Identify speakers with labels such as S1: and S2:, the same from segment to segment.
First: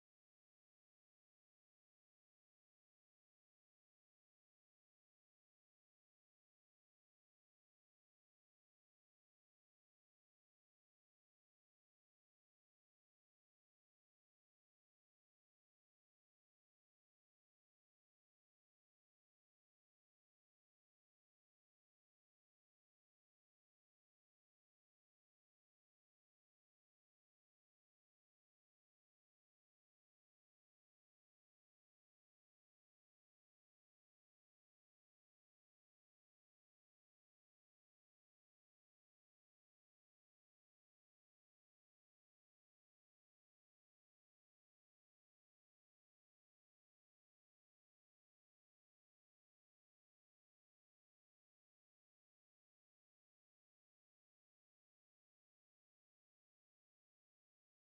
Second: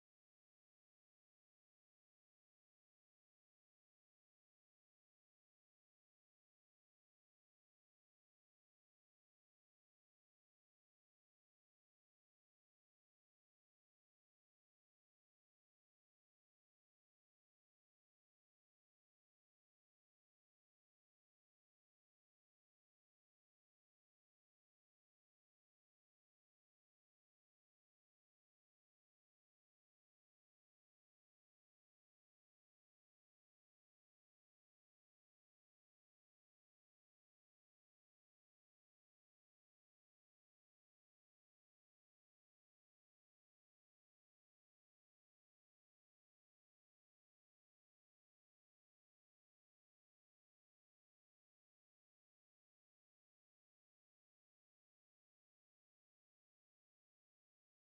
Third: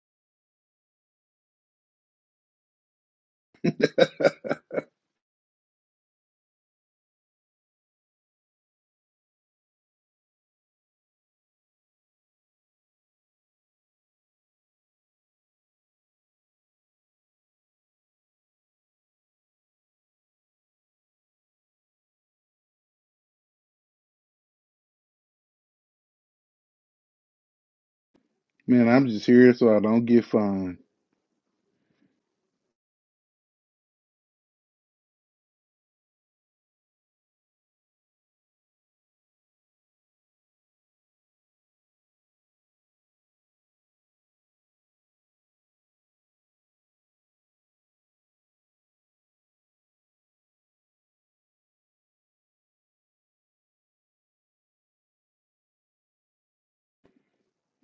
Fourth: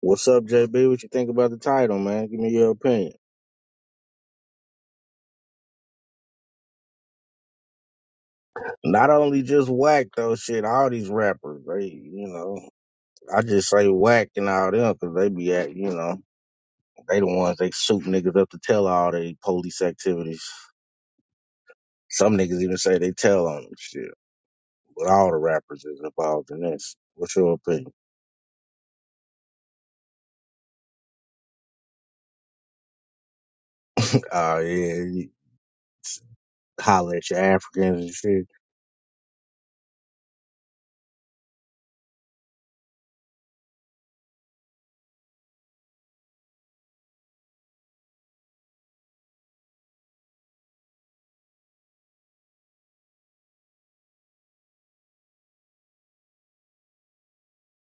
S1: What's up, JB? What you think about the title, man? Give me your opinion. Not only just whack though, shit. All these rappers, they, you know, I just say whack and all them because they be at, you know, they the ones they shoot niggas up to tell all they police activities. Some niggas even say they tell on them shit. But all the rappers is involved in this. What's your opinion?
S2: Man, I'm just here so I don't get fined.
S1: Oh yeah, you holler at your Africans and shit.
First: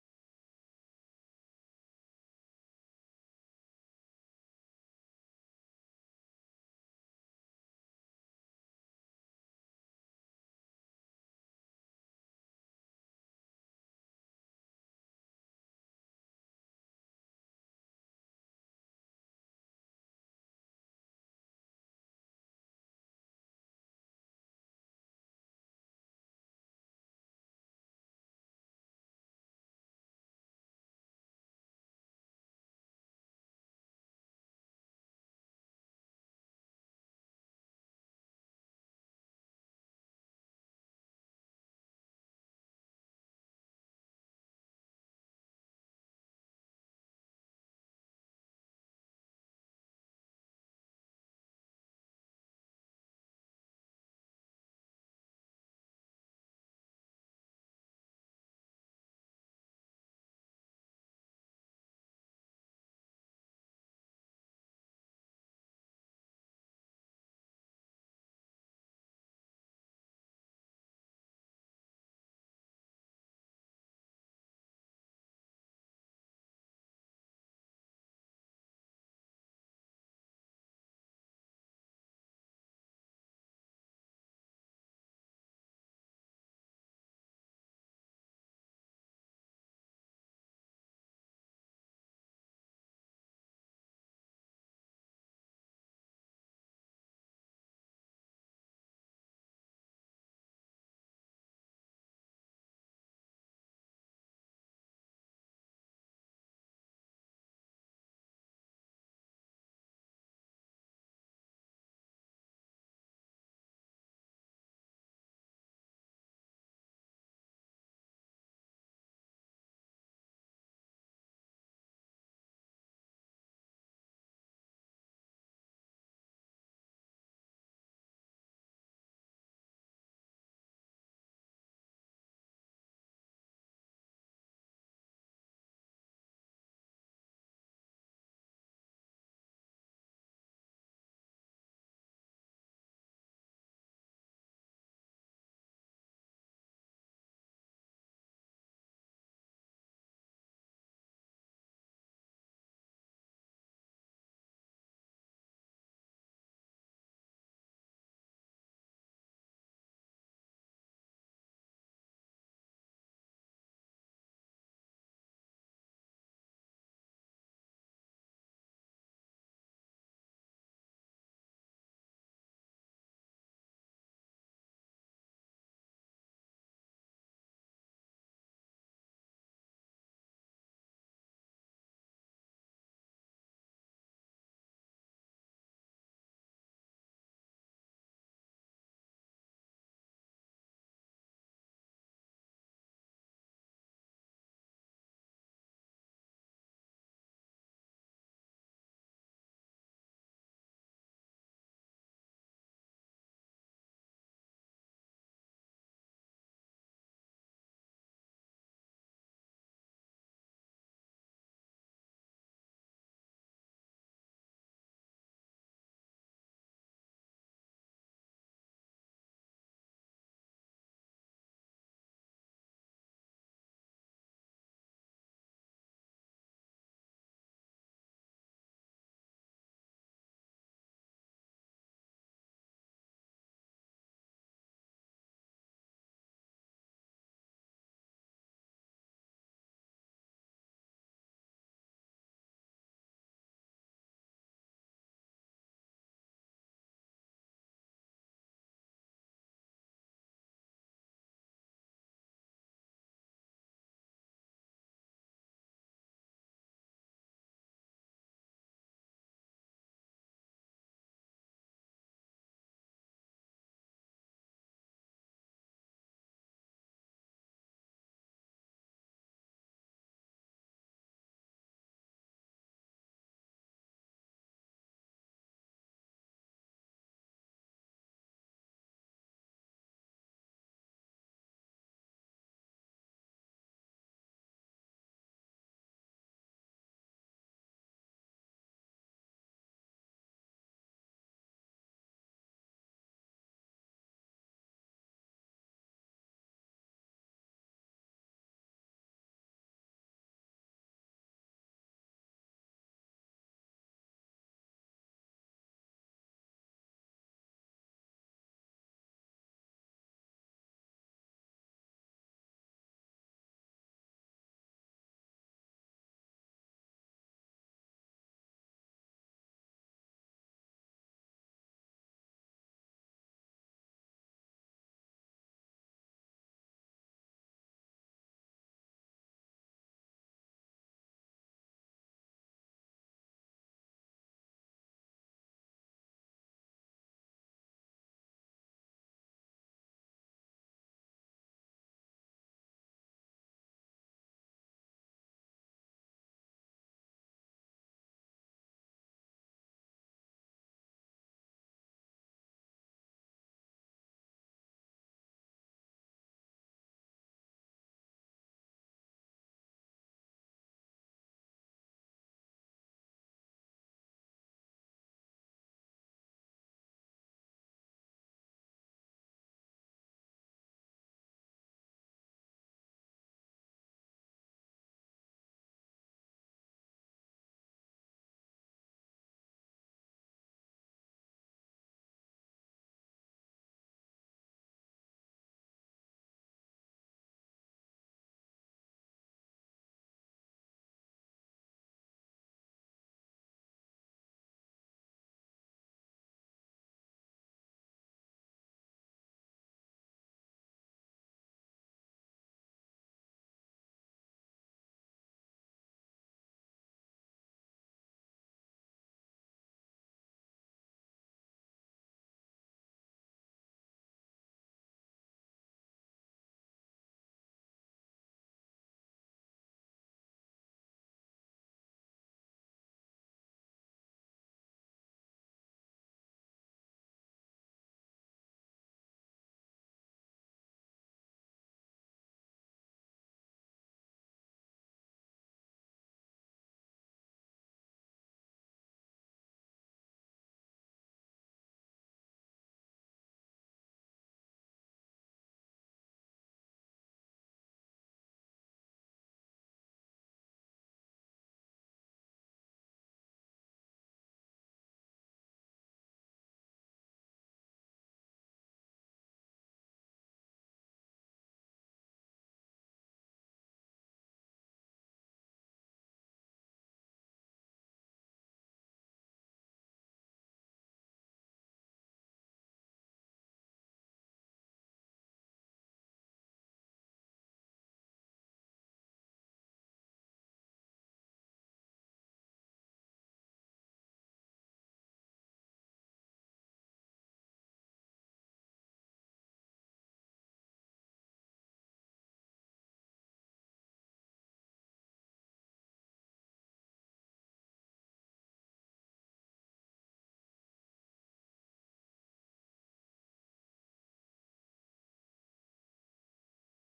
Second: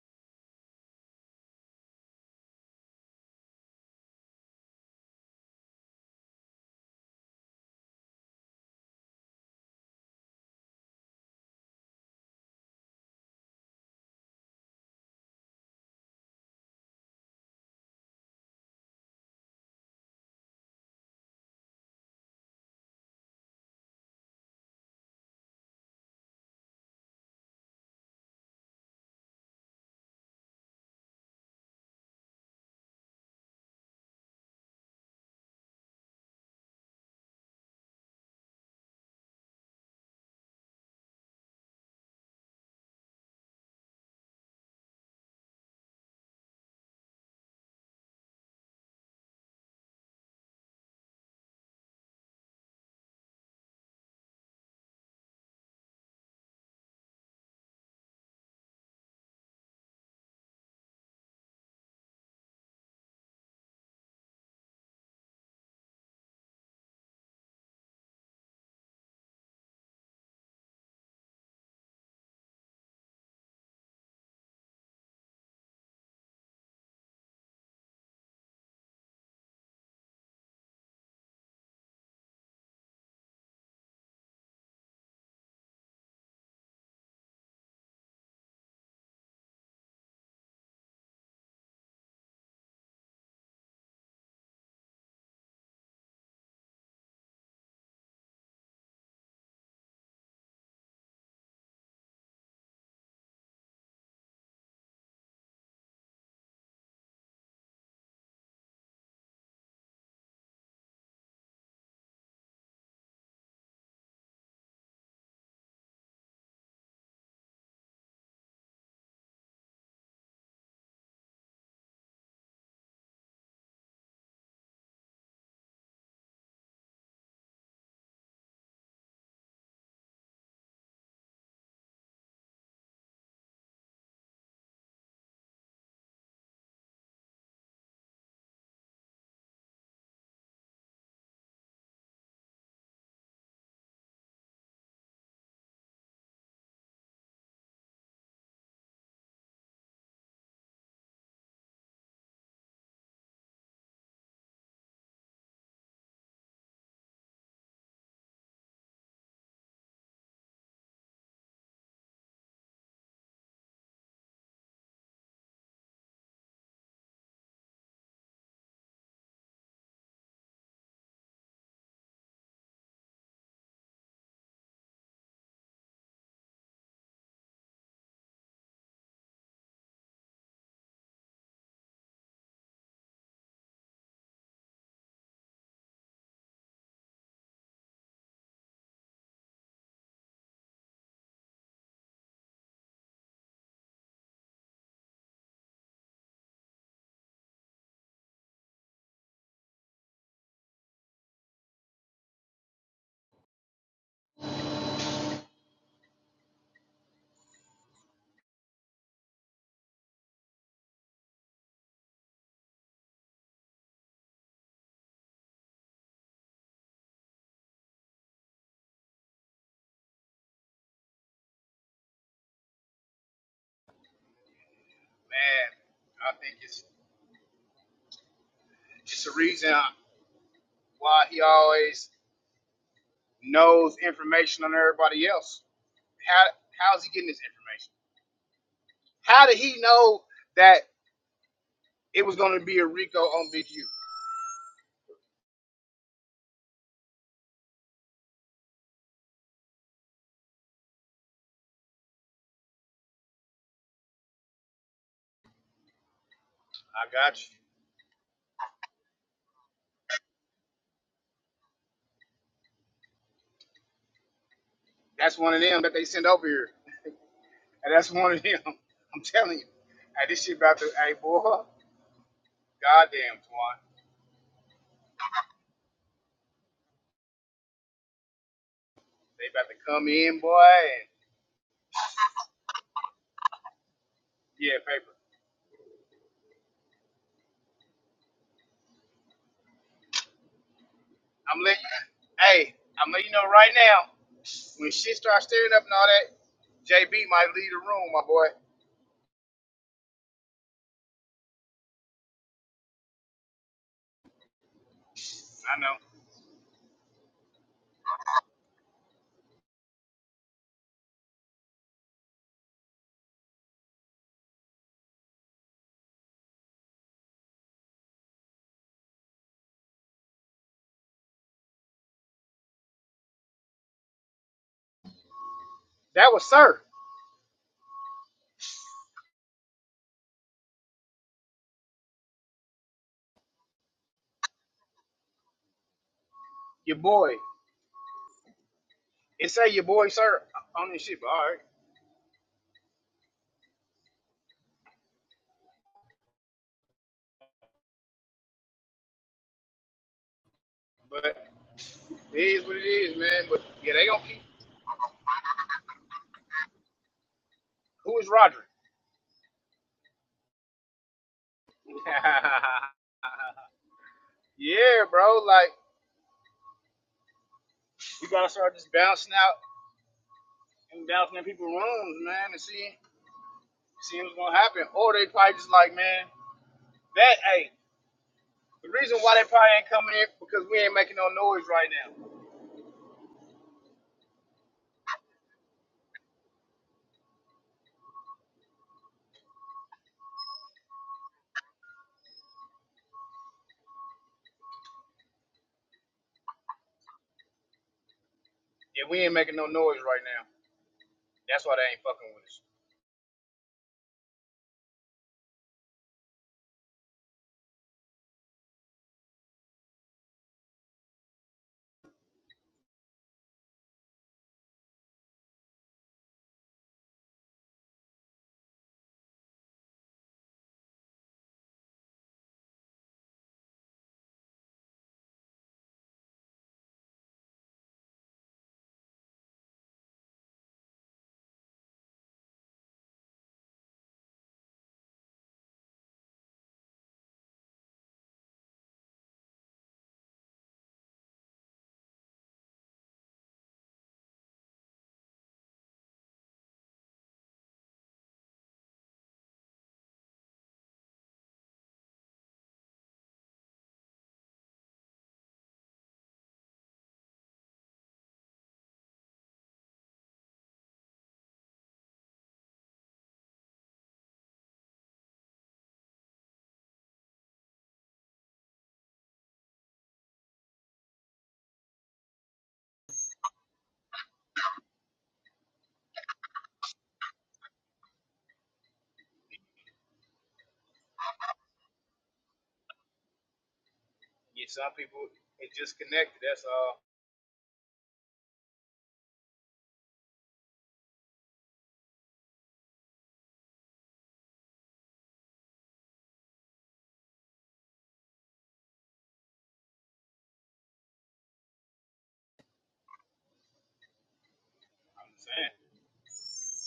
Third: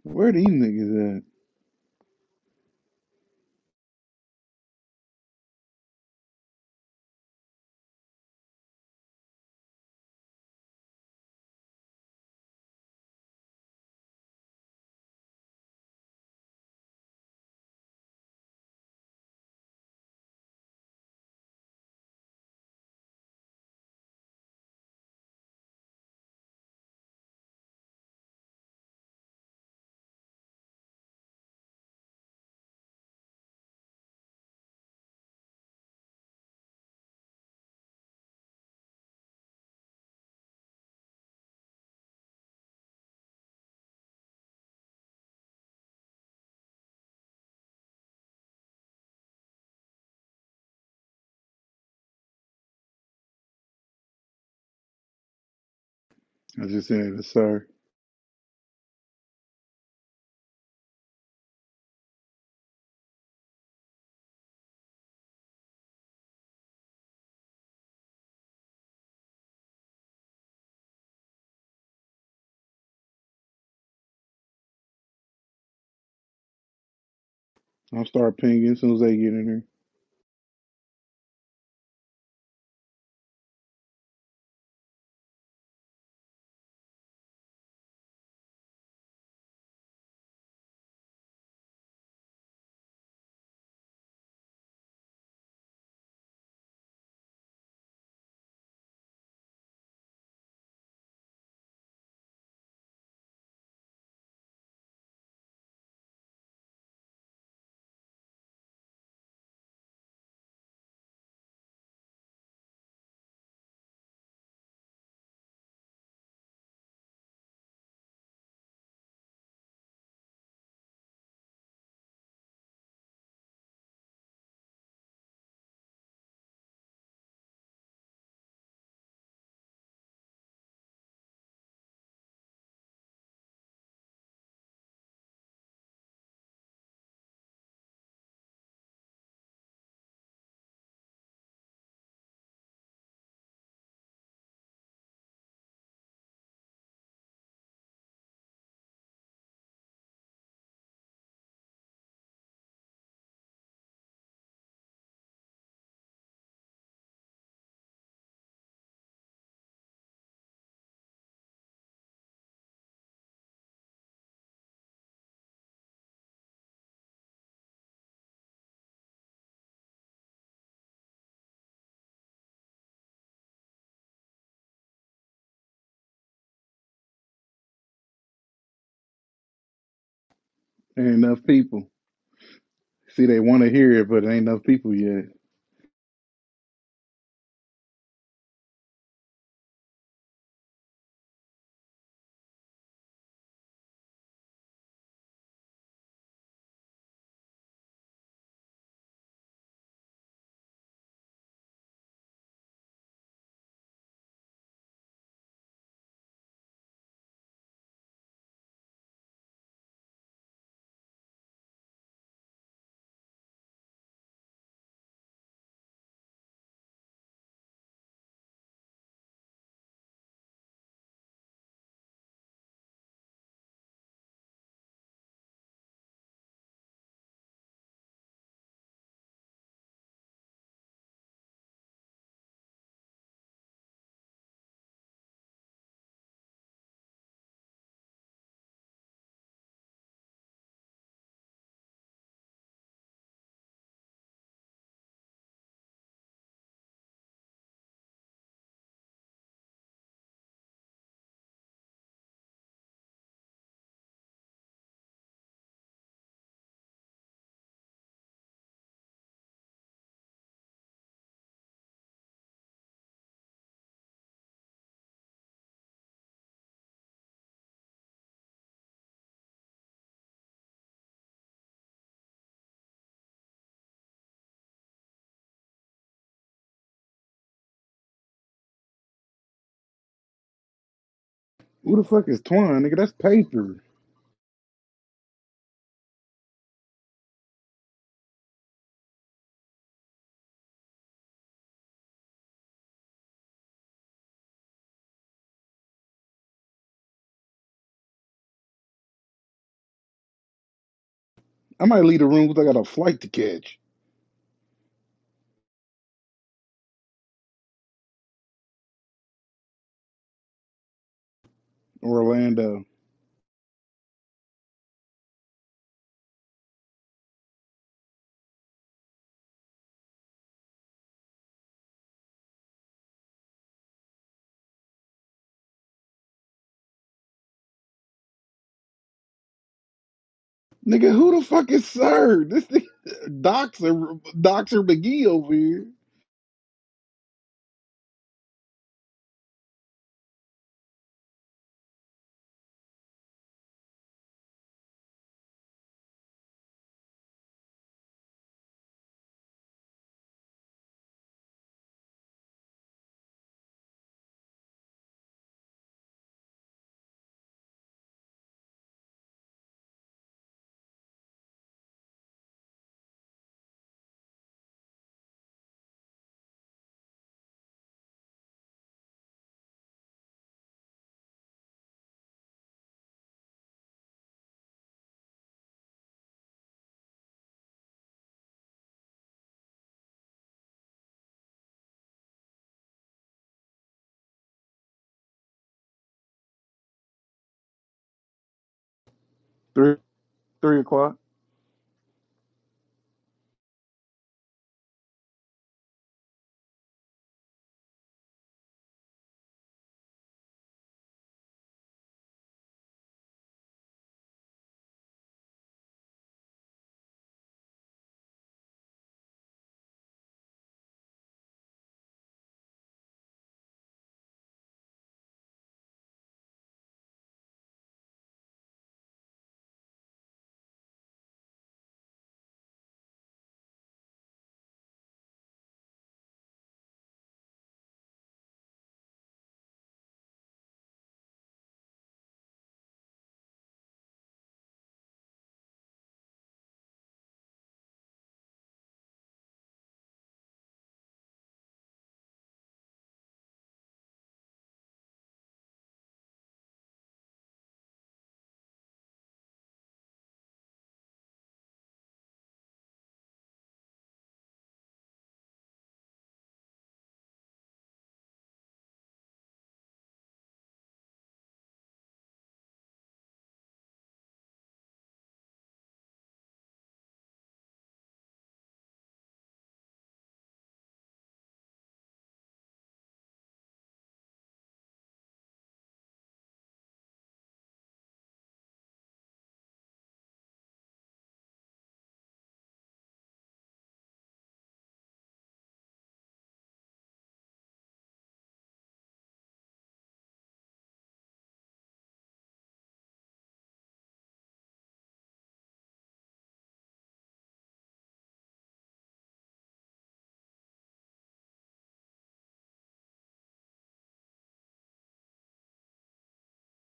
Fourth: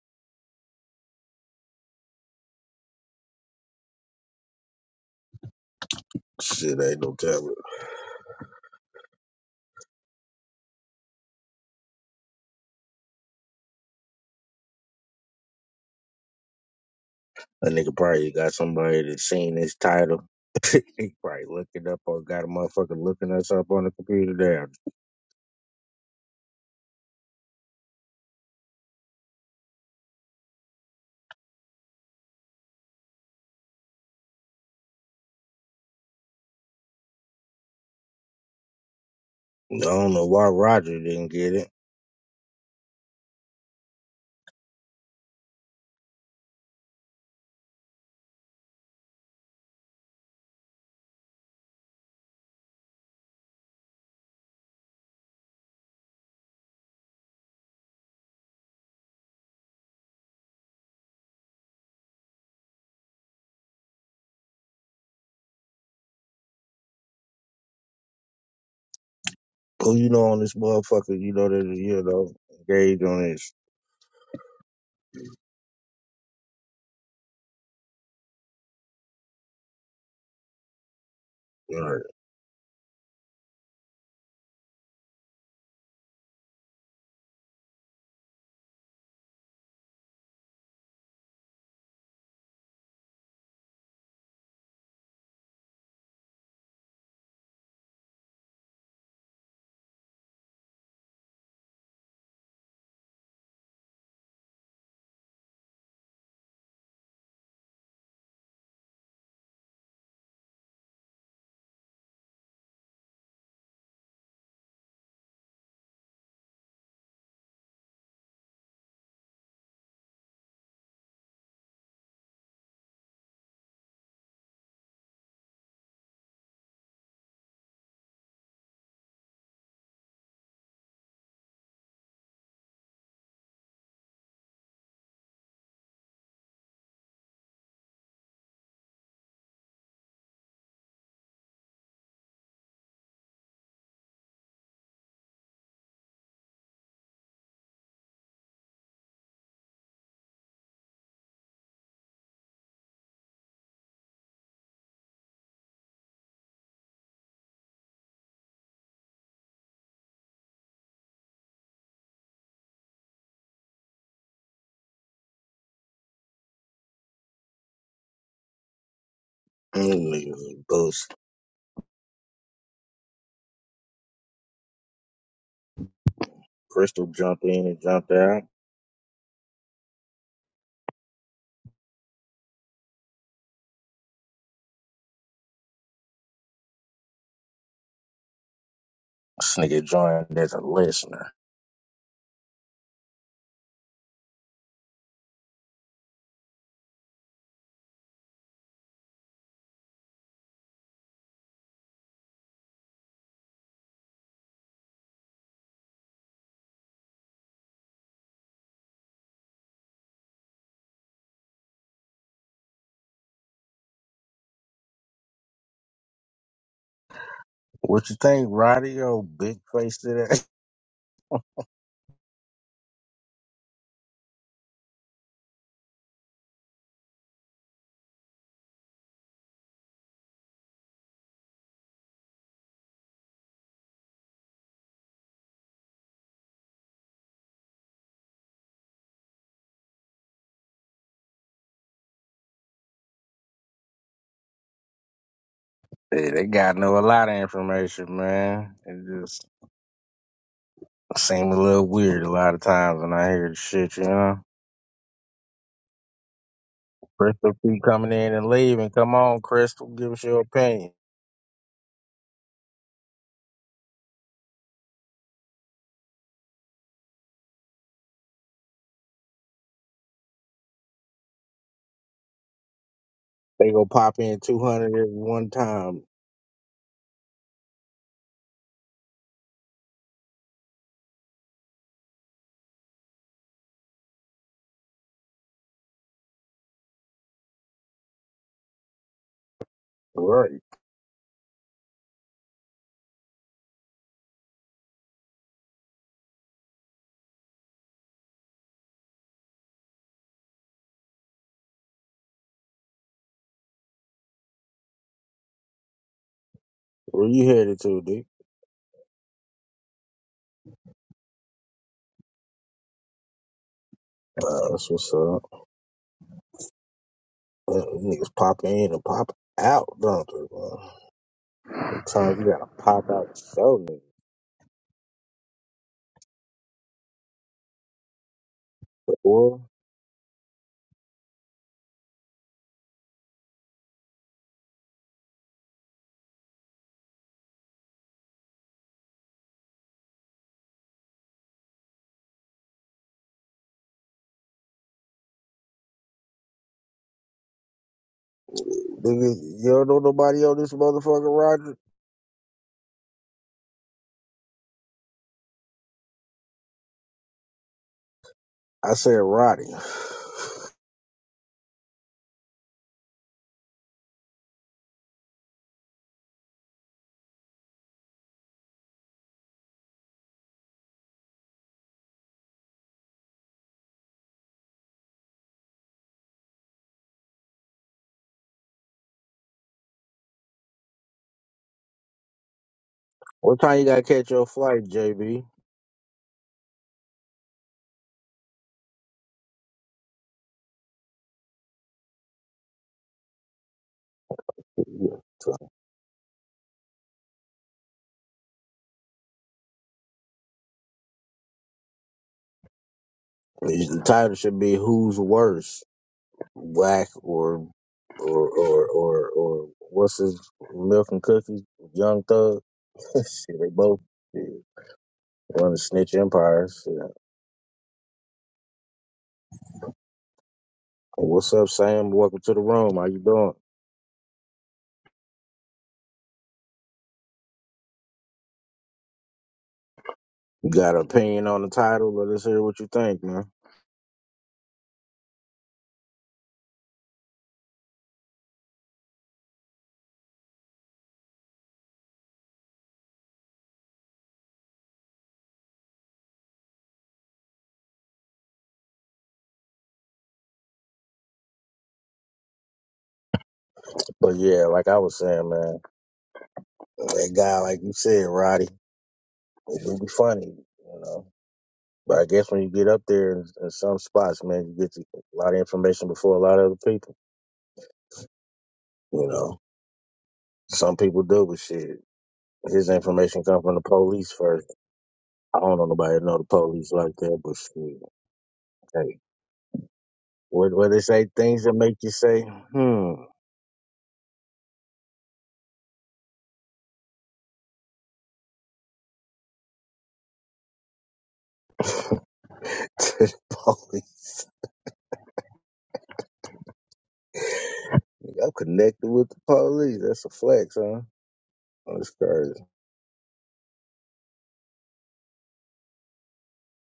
S2: Where these niggas at?
S1: Shit ain't no telling. A nigga probably got somebody that's seen this title. he probably looked it up or got a motherfucker looking us up on the computer there. I don't know why Roger didn't get it.
S2: I just said, yes, sir.
S1: Who you know on this motherfucker, you know that you know, engaged on this
S2: I'll start pinging as soon as they get in here.
S1: Alright. Mm, nigga, boost. Crystal jumped in and jumped out.
S2: There Ain't enough people. See, they want to hear it, but there ain't enough people yet.
S1: This nigga joined as a listener. What you think, Roddy? Yo, big face today?
S3: And I think it's it's a reason why he always knows information on everybody else. How how's he getting this information? How did he know that it was going to be a Rico on Big U?
S1: Yeah, they got know a lot of information, man. It just seem a little weird a lot of times when I hear the shit, you know?
S3: I got
S1: Crystal
S3: you.
S1: keep coming in and leaving. Come on, Crystal, give us your opinion.
S3: That's one of them that they send over here, and that's one of them. I'm telling you, hey, this shit about to, hey boy, goddamn
S1: They
S3: Twan,
S1: gonna pop in two hundred every one time.
S3: they about to come in, boy, and
S2: Who the fuck is Twine, nigga? That's paper.
S3: yeah, paper.
S1: Right.
S3: I'm letting hey, I'm letting you know right now, when shit starts stirring up and all that, JB might leave the room, my boy.
S2: I might leave the room because I got a flight to catch.
S3: I know.
S1: Where you headed to, D?
S2: Orlando.
S1: Uh, that's what's up. Uh, Niggas pop in and pop out, don't they? man? Sometimes you gotta pop out and show niggas.
S3: That was Sir,
S1: Boy,
S2: Nigga, who the fuck is Sir? This nigga, Doxer, Doxer McGee over here.
S3: your boy. It say your boy Sir on this shit, but all right.
S1: niggas, you don't know nobody on this motherfucker,
S3: But
S1: Roger?
S3: it is what it is, man. But yeah, they gonna keep. Who is Roger?
S1: I said Roddy.
S3: yeah, bro. Like we gotta start just bouncing out and bouncing in people's rooms, man, and seeing seeing what's gonna happen. Or they probably just like, man, that. hey. The reason why they probably ain't coming in because we ain't making no noise right now.
S1: What time you gotta catch your flight, JB?
S2: Three, three o'clock.
S1: Yeah.
S3: Yeah, we ain't making no noise right now. That's why they ain't fucking with us.
S1: The title should be "Who's Worse." Whack or or or or or what's his milk and cookies? Young Thug. shit, they both shit, run the snitch empire. Shit. What's up, Sam? Welcome to the room. How you doing? You got an opinion on the title? Let us hear what you think, man. But yeah, like I was saying, man, that guy, like you said, Roddy, it would be funny, you know. But I guess when you get up there in, in some spots, man, you get a lot of information before a lot of other people, you know. Some people do, but shit. His information come from the police first. I don't know nobody that know the police like that, but shit. Hey, what what they say? Things that make you say, hmm.
S3: Yeah, some people it just connected. That's all
S1: to the police. I'm connected with the police. That's a flex, huh? That's crazy.
S3: I'm saying.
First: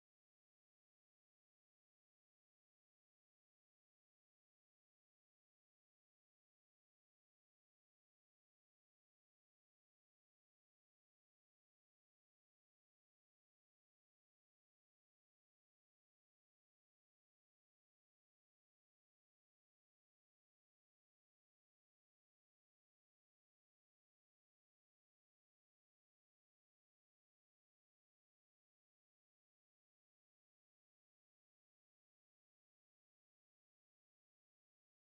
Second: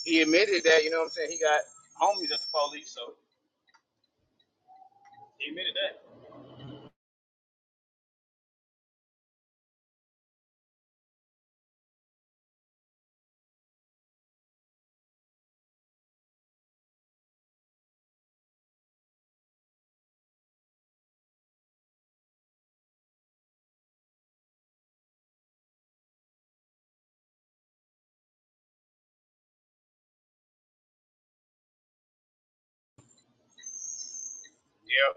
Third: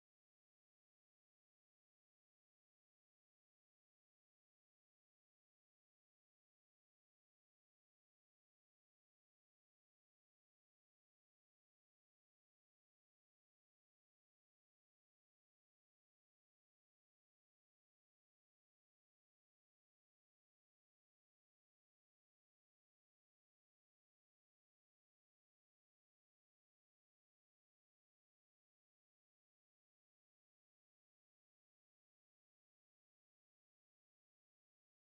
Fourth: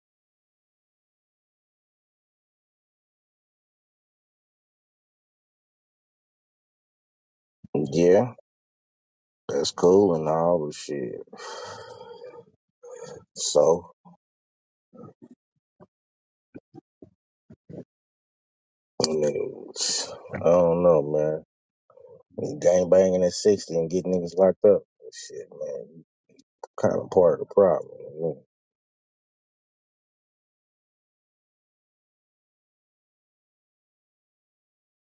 S3: He admitted that. You know what I'm saying? He got homies at the police, so he admitted that.
S1: Yeah, that's cool and all, but shit. So, I mean, I don't know, man. Gang banging at 60 and getting niggas locked up. Shit, man. Kind of part of the problem. you
S3: Yep,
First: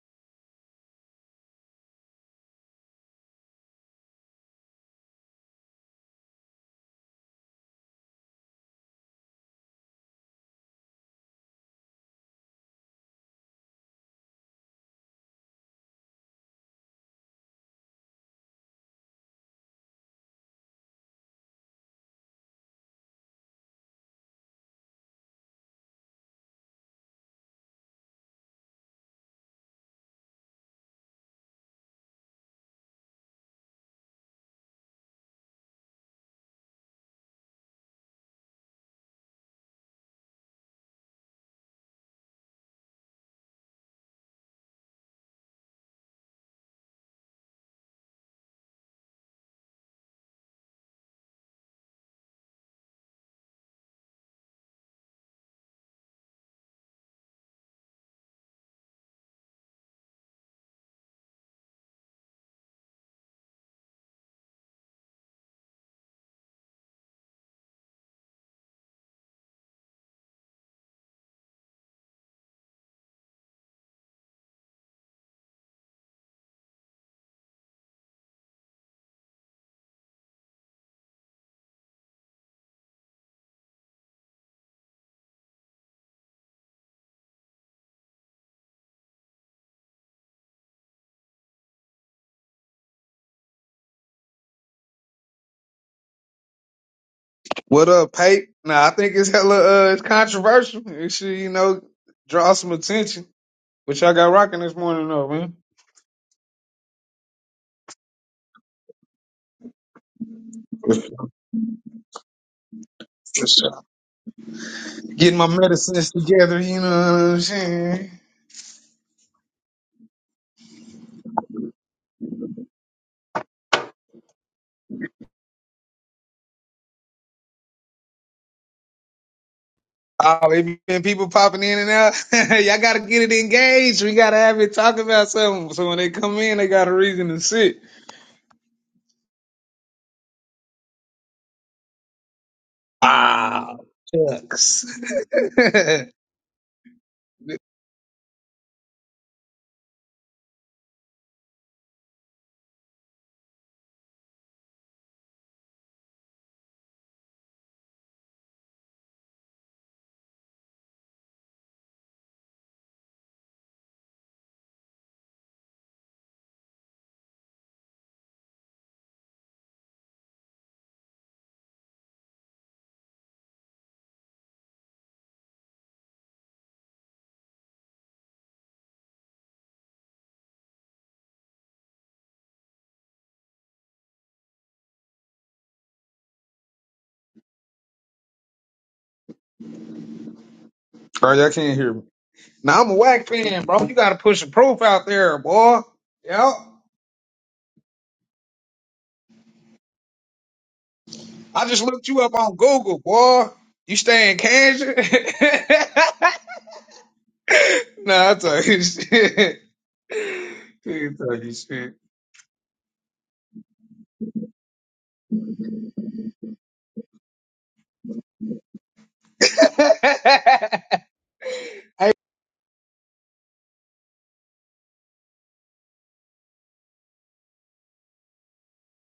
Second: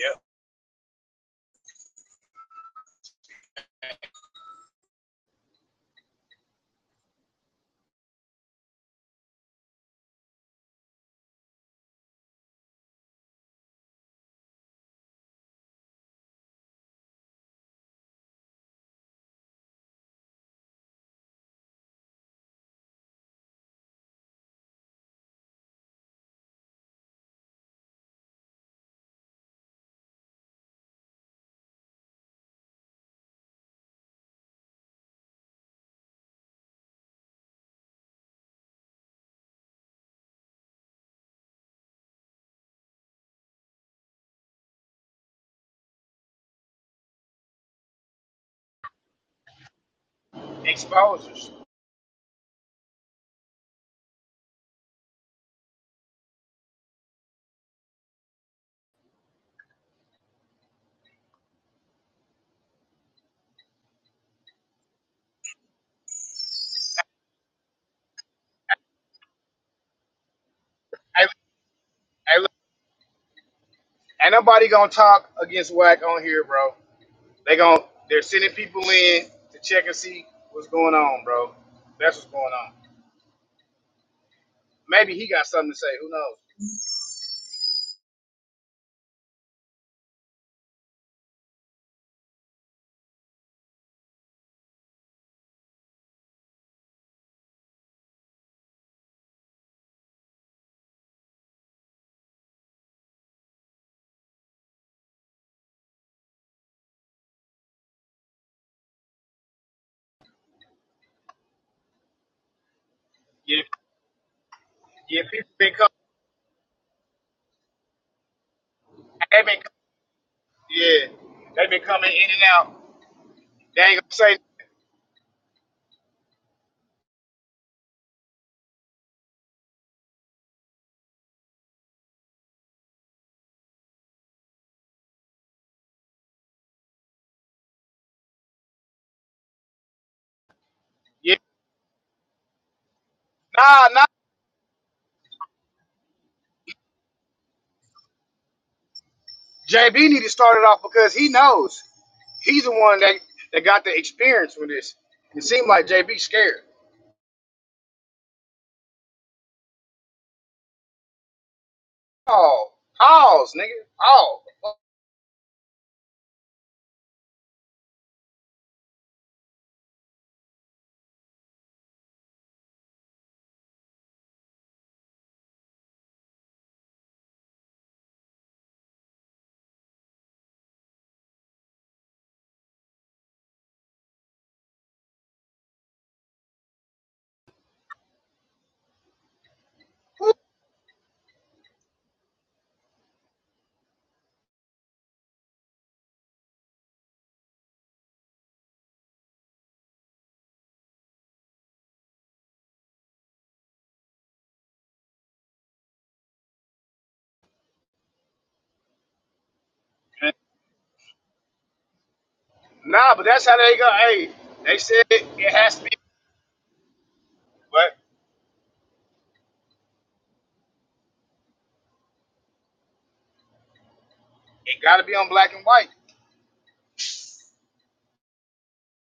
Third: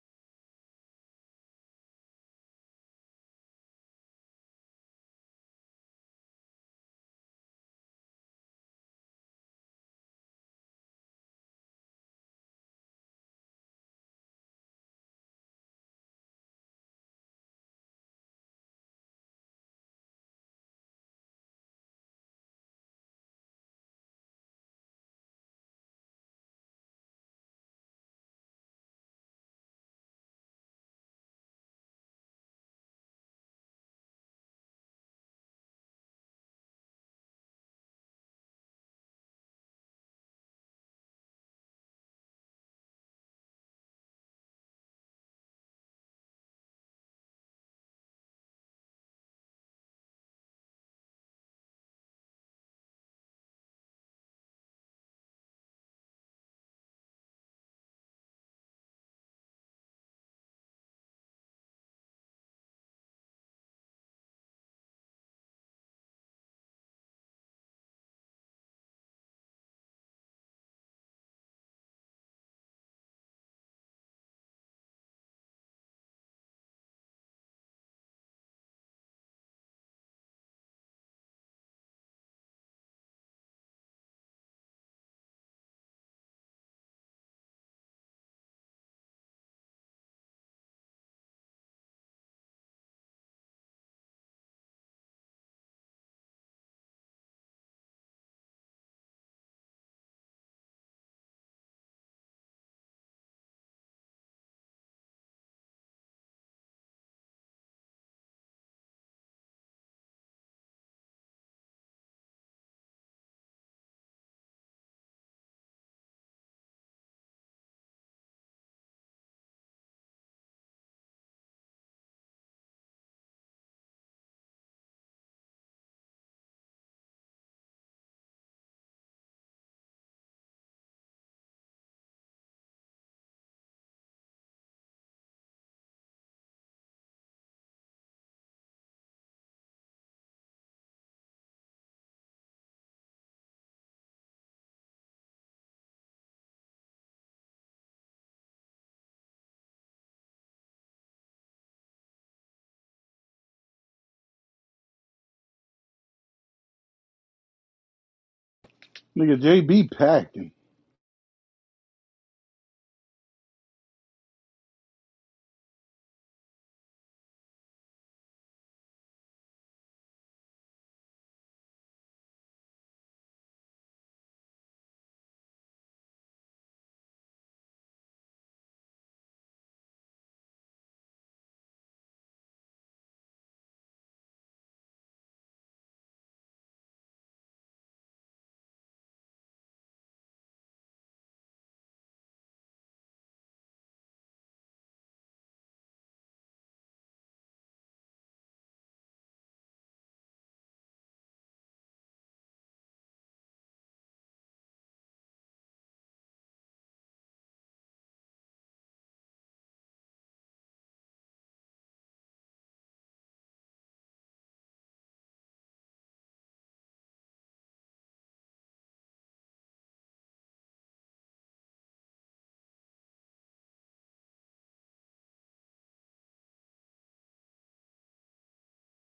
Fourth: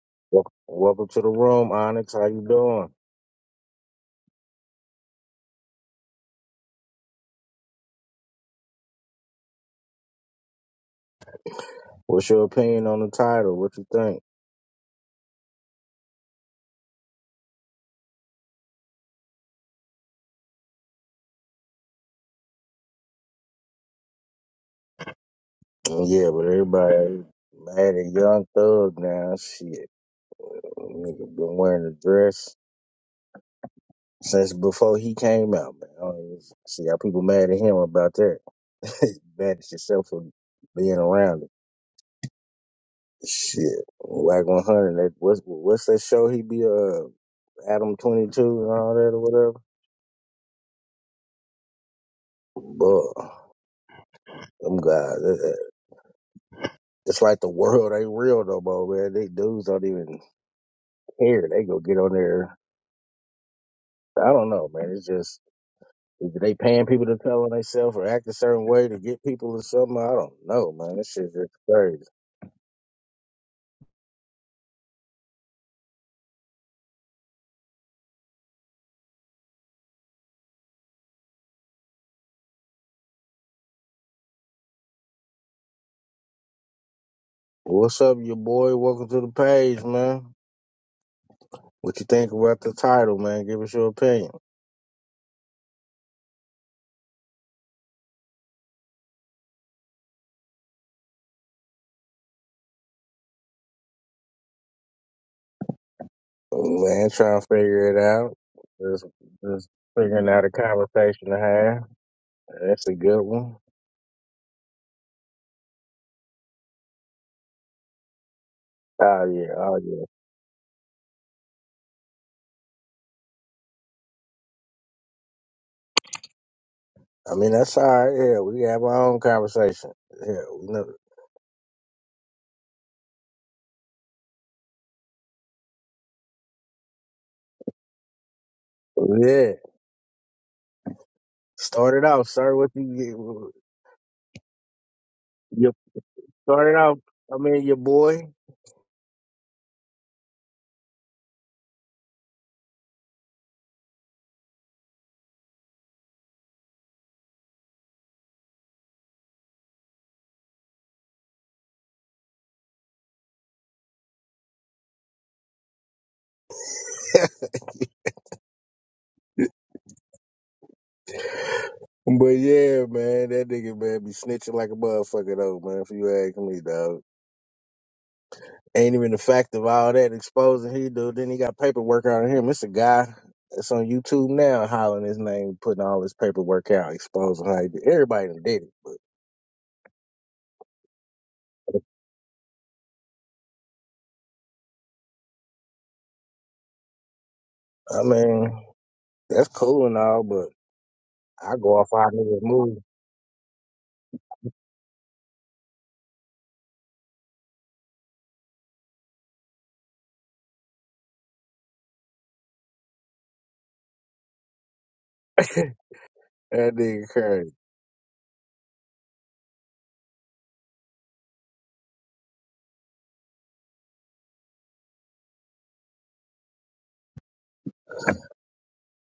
S3: yep.
S1: Welcome, welcome to the room, Onyx. How you doing? What's your opinion on the title? What you think? Oh, Yeah, but everybody mad at Young Thug now. Shit, nigga been wearing a dress since before he came out, man. I don't even see how people mad at him about that. mad at yourself for being around it. Shit, Wack 100. That, what's what's that show? He be uh Adam 22 and all that or whatever.
S3: Exposures.
S1: But them guys, uh, uh, it's like the world ain't real no more, man. They dudes don't even care. They go get on there I don't know, man. It's just is they paying people to color themselves or act a certain way to get people or something. I don't know, man. This
S3: Hey,
S1: shit just crazy.
S3: hey, look, ain't nobody gonna talk against whack on here, bro. They gon' they're sending people in to check and see what's going on, bro. That's what's going on. Maybe he got something to say. Who knows?
S1: What's up, your boy? Welcome to the page, man. What you think about the title, man? Give us your opinion.
S4: What up, Pate? Nah, I think it's hella uh, it's controversial. It should, you know, draw some attention. What y'all got rocking this morning, though, man?
S1: Man, trying to figure it out. Just, just figuring out a conversation to have. That's a good one.
S3: Yeah, yeah.
S4: Getting my
S3: People been coming.
S4: medicines together, you know what I'm saying?
S1: Oh
S3: They've
S1: yeah,
S3: been
S1: oh yeah.
S3: Yeah, they been coming in and out. They ain't gonna say,
S1: I mean, that's all right. Yeah, we can have our own conversation. Yeah,
S4: Oh,
S1: we
S4: it
S1: know-
S4: been people popping in and out. y'all gotta get it engaged. We gotta have it talk about something. So when they come in, they got a reason to sit.
S1: yeah.
S3: yeah,
S1: Start it off, sir. What you
S4: Ah,
S3: nah, nah.
S4: shucks.
S1: get? Started out, I mean, your boy.
S3: JB need to start it off because he knows he's the one that, that got the experience with this. It seemed like JB scared.
S2: Nigga, JB packed.
S3: Oh, pause, nigga. Oh,
S1: But yeah, man, that nigga, man, be snitching like a motherfucker, though, man, if you ask me, dog. Ain't even the fact of all that exposing he do. Then he got paperwork out of him. It's a guy that's on YouTube now hollering his name, putting all his paperwork out, exposing how he did. Everybody done did it.
S4: Bro, y'all can't hear me. Now I'm a whack fan, bro. You gotta push the proof out there, boy. Yep.
S1: I mean, that's cool and all, but I
S4: I
S1: go
S4: just
S1: off
S4: looked
S1: our
S4: you up
S1: niggas
S4: on
S1: move.
S4: Google, boy. You stay in Kansas? nah, I talking shit. You talking shit.
S3: nah, but that's how they go. Hey, they said it, it has to be,
S1: That nigga crazy.
S3: but
S4: hey,
S3: it got to be on black and white.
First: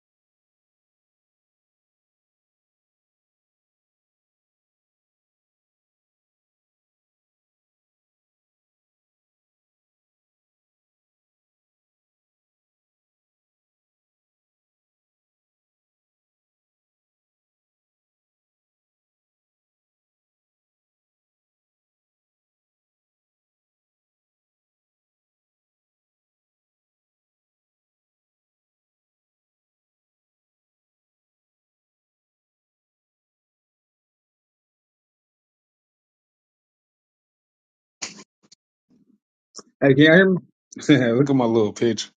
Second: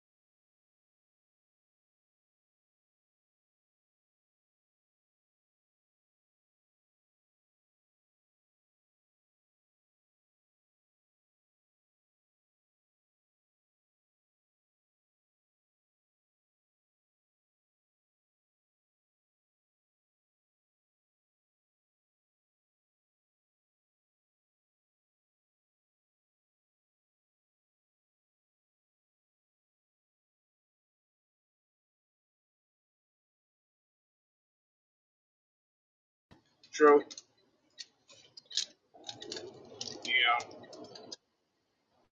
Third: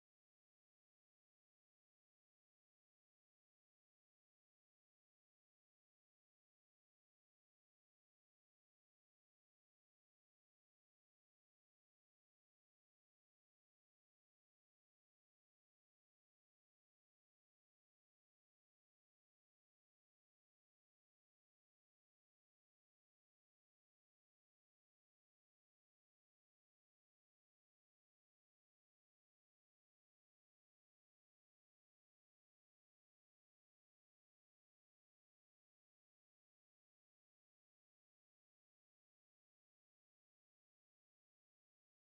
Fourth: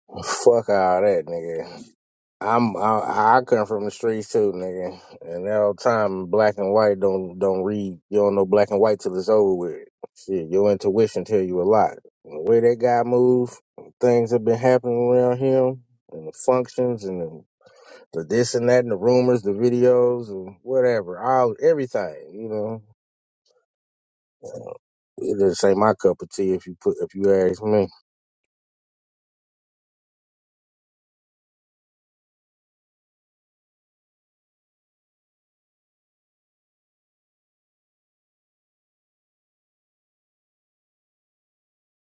S1: Fuck all that, nigga. I'm I, I come from the streets too, nigga. And that old time black and white don't don't read. You don't know black and white till it's over with. Shit, your intuition tell you a lot. And the way that guy move, things have been happening around him, and the functions, and the, the this and that, and the rumors, the videos, and whatever, all everything. You know, it just ain't my cup of tea if you put if you ask me.
S3: True.
S4: can you hear me?
S3: Yeah.
S4: Look at my little picture.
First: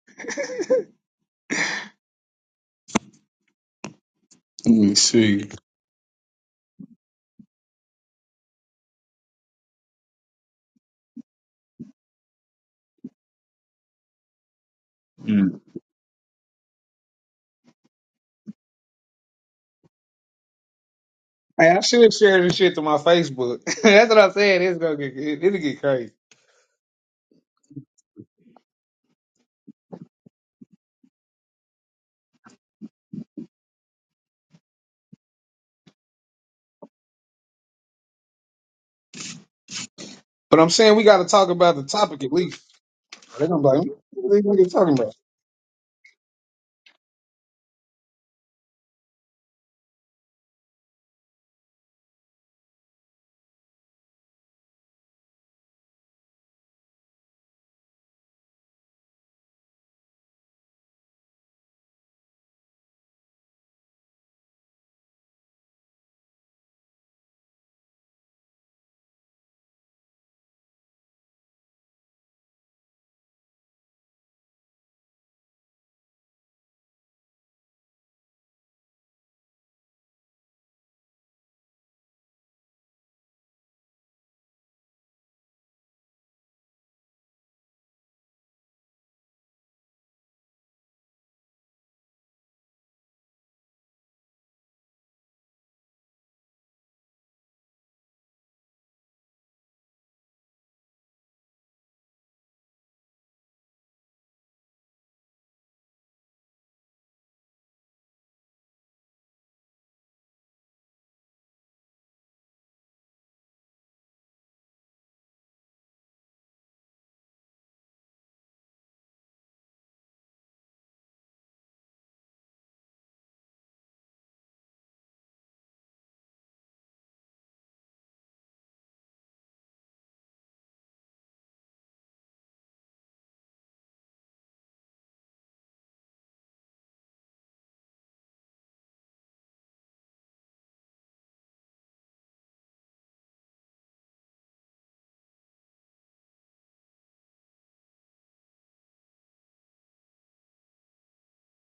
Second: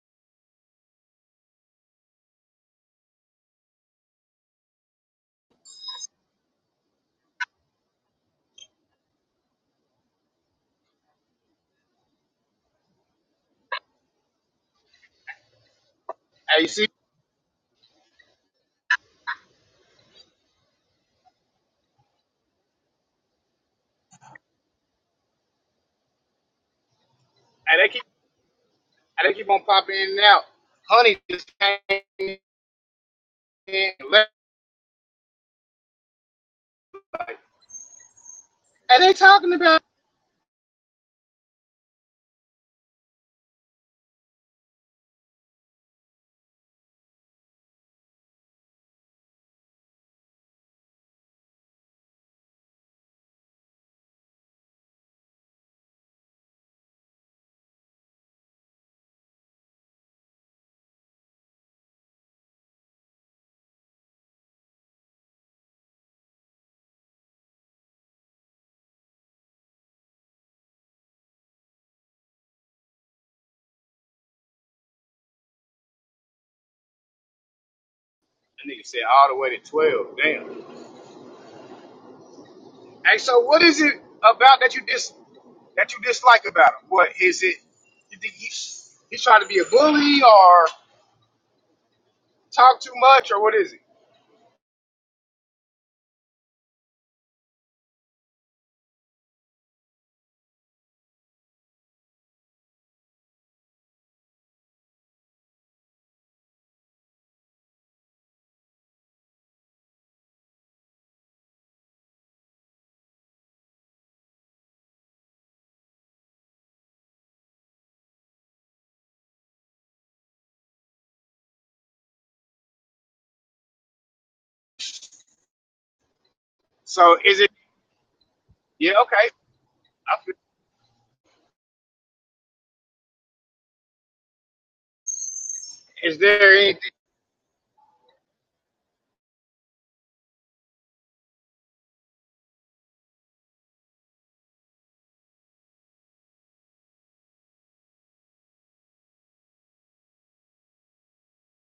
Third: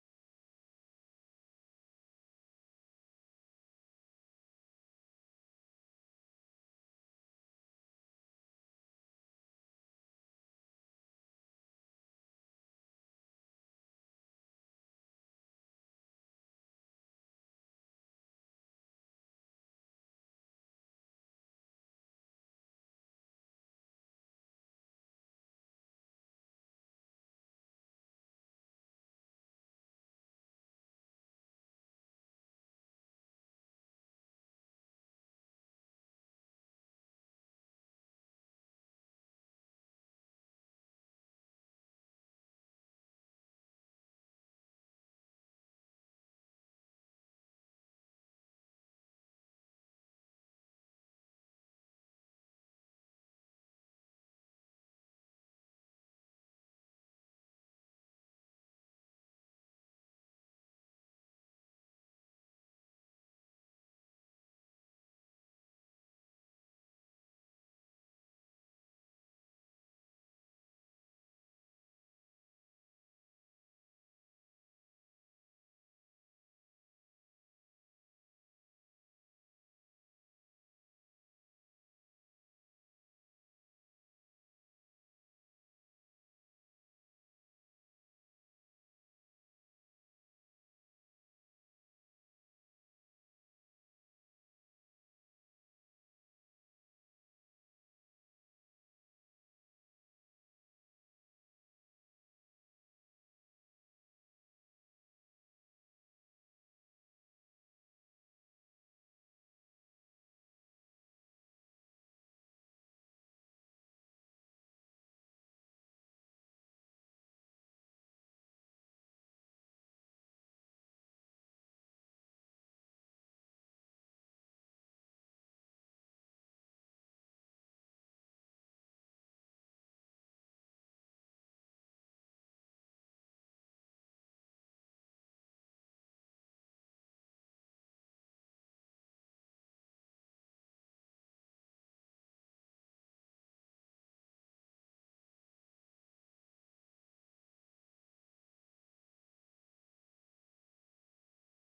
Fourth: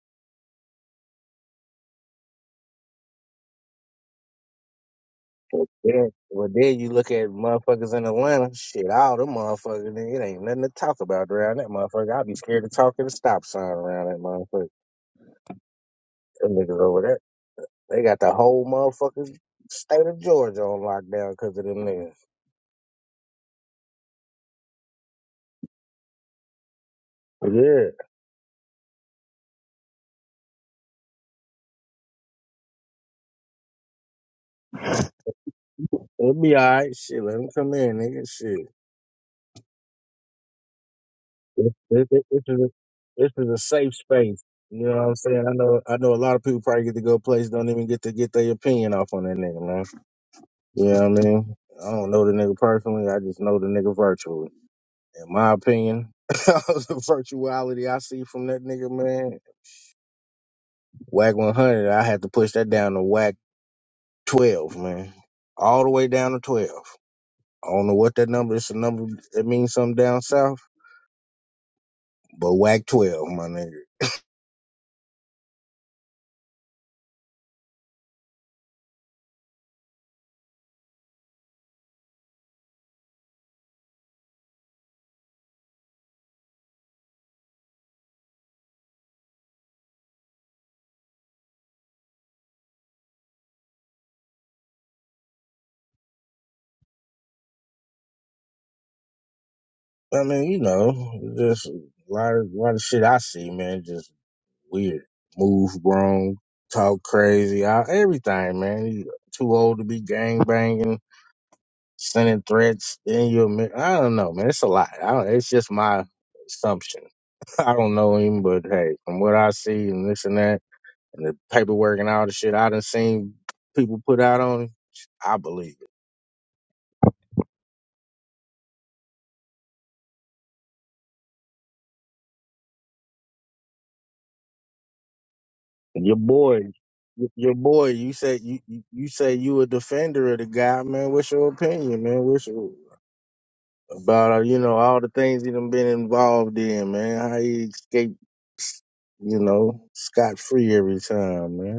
S4: Let me see.
S1: Yeah. Well, then you look at motherfuckers in Atlanta. Shit, all them motherfuckers, nigga, it ain't nothing to talk about around that motherfucker. I'd be scared to talk at a stop sign around that motherfucker. Them
S3: Hey, you
S1: niggas
S3: see,
S1: over there, they got the whole motherfucking state of Georgia on lockdown because of
S4: Hey, I
S1: them niggas.
S4: should share this shit to my Facebook. That's what I'm saying. It's gonna get it, it'll get crazy.
S3: hey, they
S1: Yeah,
S3: keep, hey, they keep on popping in and out. Honey just came in. and left.
S1: it'll be all right. Shit, let them come in, nigga. Shit,
S3: Hey, they talking about.
S4: But I'm saying we gotta talk
S1: this,
S4: about the
S1: this, this,
S4: topic at
S1: this is
S4: least.
S1: a, this
S4: They're
S1: is a
S4: gonna be like,
S1: safe space.
S4: what are you
S1: You
S4: talking
S1: know
S4: about?
S1: what I'm saying? I know, I know. A lot of people probably get to go places, don't even get to get their opinion off on that nigga, man. You know what I mean? I don't know the nigga personally. I just know the nigga virtually. In my opinion, the virtuality I see from that nigga, man, whack 100, I had to push that down to whack 12, man. All the way down to 12. I don't know what that number is. a number that means something down south, but whack 12, my nigga.
S3: That nigga said all the way to twelve. Damn. Hey, so what is it about that you dis that you dislike about him? What is it? You think he's he's trying to be a bully or talk too much or what is it?
S1: I mean, you know, just a lot of, lot of shit I see, man, just weird. Move wrong, talk crazy, I, everything, man. You too old to be gang banging sending threats in your mi- I don't know, man. It's a lot. I don't, it's just my assumption. I don't know him, but hey, from what I see and this and that, and the paperwork and all the shit I done seen people put out on him, I believe
S3: So is it? Yeah, okay. I feel-
S1: it. Your
S3: Is there
S1: boy,
S3: any?
S1: y- your boy, you say you you you say you a defender of the guy, man. What's your opinion, man? What's your about uh, you know all the things he done been involved in, man? How he escaped, you know, scot free every time, man.